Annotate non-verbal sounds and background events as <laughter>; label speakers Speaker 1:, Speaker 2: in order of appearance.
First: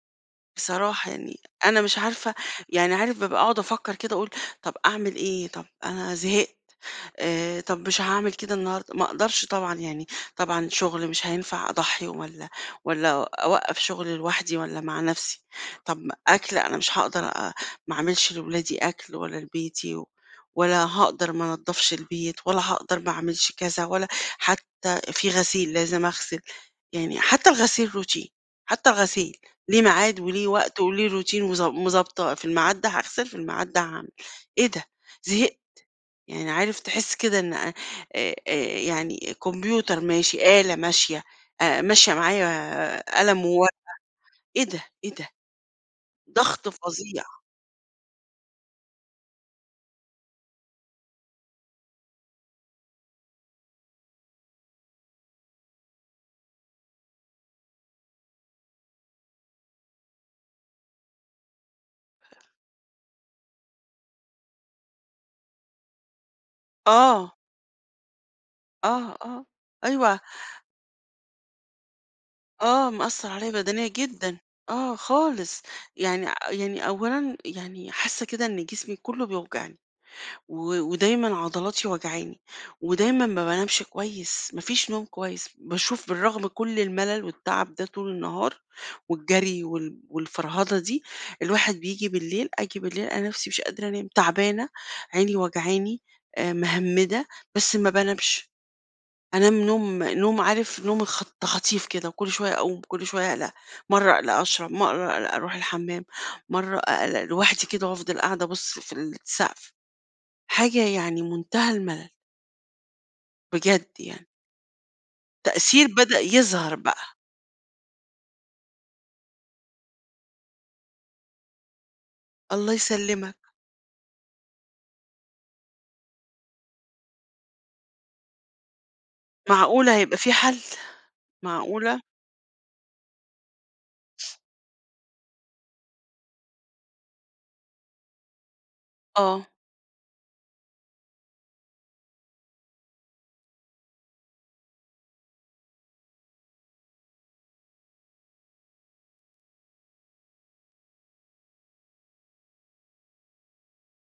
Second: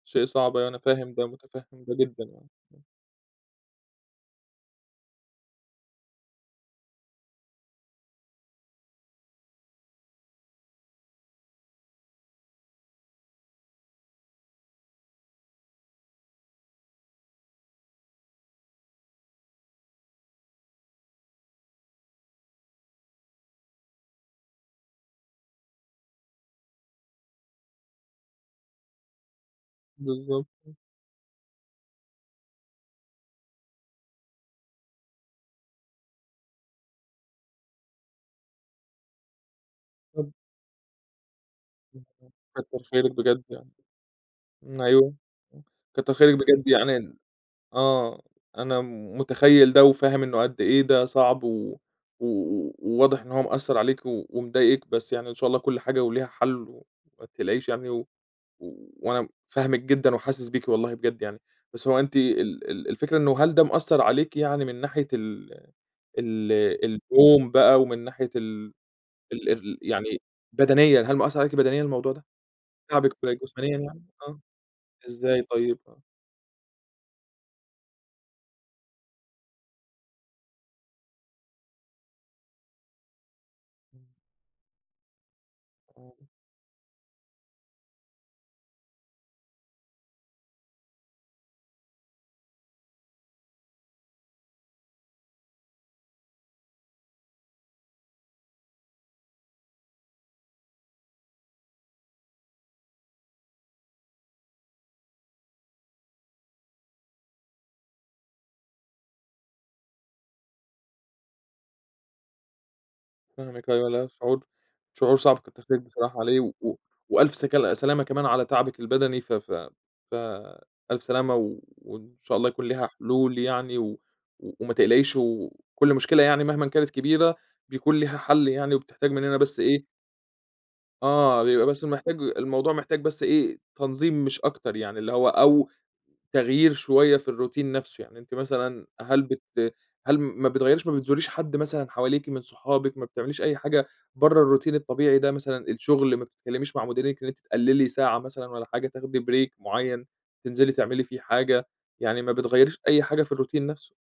Speaker 1: شيء صعب، أنا
Speaker 2: بصراحة
Speaker 1: فاهم ده،
Speaker 2: يعني أنا
Speaker 1: متفهِّم ده
Speaker 2: مش
Speaker 1: جدًا
Speaker 2: عارفة،
Speaker 1: يعني، امم.
Speaker 2: يعني عارف بابقى أقعد أفكّر كده اقول طب أعمل إيه؟ طب أنا زهقت، آآ، طب مش هاعمل كده النهارده، ما أقدرش طبعًا يعني، طبعًا شغل مش هينفع أضحّي والّا والّا أوقّف شغل لوحدي والّا مع نَفسي، طب أكْل أنا مش هاقدر أ ما اعملش لولادي أكْل ولا لبيتي و ولا هاقدر ما انضفش البيت، ولا هاقدر ما أعملش كذا، ولا حتى في غسيل لازم أغسل، يعني حتى الغسيل routine، حتى الغسيل، ليه ميعاد وليه
Speaker 1: بالضبط، امم.
Speaker 2: وقت وليه routine، وضب مضبطاه في الميعاد ده هاغسل في الميعاد ده هاعمل، إيه ده! زهقت، يعني، عارف تحس كده إن آآ، آآ يعني كمبيوتر
Speaker 1: حلو.
Speaker 2: ماشي، آلة ماشية، آآ، ماشية
Speaker 1: <unintelligible> كتّر خيرِك
Speaker 2: معايا
Speaker 1: بجد
Speaker 2: قلم
Speaker 1: يعني،
Speaker 2: وورقة، إيه
Speaker 1: ن
Speaker 2: ده،
Speaker 1: أيوه،
Speaker 2: إيه ده؟!
Speaker 1: امم، كتّر خيرِك
Speaker 2: ضغط
Speaker 1: بجد يعني ن
Speaker 2: فظيع.
Speaker 1: آه، أنا متخيّل ده وفاهم إنه قدّ إيه ده صعب و و وواضح إن هو مأثّر عليكِ ومضايقِك، بس يعني إن شاء الله كُلّ حاجة وليها حل وما تقلقيش يعني، و وأنا فاهمِك جدًا وحاسس بيكِ والله بجد يعني، بس هو أنتِ ال ال الفكرة إنه هل ده مأثّر عليكِ يعني من ناحية ال ال
Speaker 2: آه.
Speaker 1: اليوم بقى ومن ناحية ال
Speaker 2: آه، آه،
Speaker 1: ال الر
Speaker 2: أيوه
Speaker 1: يعني بدنيًا، هل مأثّر عليكِ بدنيًا الموضوع ده،
Speaker 2: آه،
Speaker 1: تاعبِك
Speaker 2: مأثّر عليَّ
Speaker 1: جسمانيًا
Speaker 2: بدنيًا
Speaker 1: يعني؟
Speaker 2: جدًا،
Speaker 1: آه،
Speaker 2: آه
Speaker 1: إزاي
Speaker 2: خالص،
Speaker 1: طيب؟ آه.
Speaker 2: يعني يعني أولًا يعني حاسّة كده إن جسمي كلّه بيوجعني، و ودايمًا عضلاتي واجعاني، ودايمًا ما بانامش كويس، ما فيش نوم كويس، باشوف
Speaker 1: امم.
Speaker 2: بالرغم كُلّ الملل والتعب ده طول النهار والجري وال والفَرهَدة دي، الواحد بييجي بالليل آجي بالليل ألاقي نَفسي مش قادرة أنام، تعبانة، عيني وجعاني، آآ، مهمّدة، بس ما بانامش، أنام نوم نوم عارف نوم خط تخاطيف كده، وكُلّ شوية اقوم، كُلّ شوية اقلق، مَرّة اقلق أشرب، مَرّة أروح الحمام، مَرّة أقلق لوحدي كده وأفضل قاعدة أبُصّ في السقف، حاجة يعني منتهى الملل.
Speaker 1: فاهمِك
Speaker 2: بجد
Speaker 1: أيوه، لا
Speaker 2: يعني.
Speaker 1: شعور شعور صعب، كتّر خيرِك
Speaker 2: تأثير
Speaker 1: بصراحة
Speaker 2: بدأ
Speaker 1: عليه،
Speaker 2: يظهر
Speaker 1: و
Speaker 2: بقى.
Speaker 1: وألف سكل سلامة كمان على تعبِك البدني، ف ف ف ألف سلامة، وإن شاء الله يكون
Speaker 2: الله
Speaker 1: ليها
Speaker 2: يسلمك.
Speaker 1: حلول يعني، و وما تقلقيش، وكُلّ مشكلة يعني مهمًا كانت كبيرة بيكون ليها حل يعني، وبتحتاج مننا بس إيه
Speaker 2: معقولة هيبقى في حل،
Speaker 1: آه، بيبقى بس
Speaker 2: معقولة؟!
Speaker 1: محتاج الموضوع محتاج بس إيه تنظيم مش أكتر يعني، اللي هو أو تغيير شوية في الroutine نَفسه، يعني أنتِ مثلًا هل
Speaker 2: آه.
Speaker 1: بت هل ما بتغيّريش ما بتزوريش حد مثلًا حواليكِ من صحابِك، ما بتعمليش أي حاجة برّا الroutine الطبيعي ده، مثلًا الشغل، ما بتتكلميش مع مديرِك إن أنتِ تقللي ساعة مثلًا والّا حاجة تاخدي break معيّن، تنزلي تعملي فيه حاجة، يعني ما بتغيّريش أي حاجة في الroutine نَفسه؟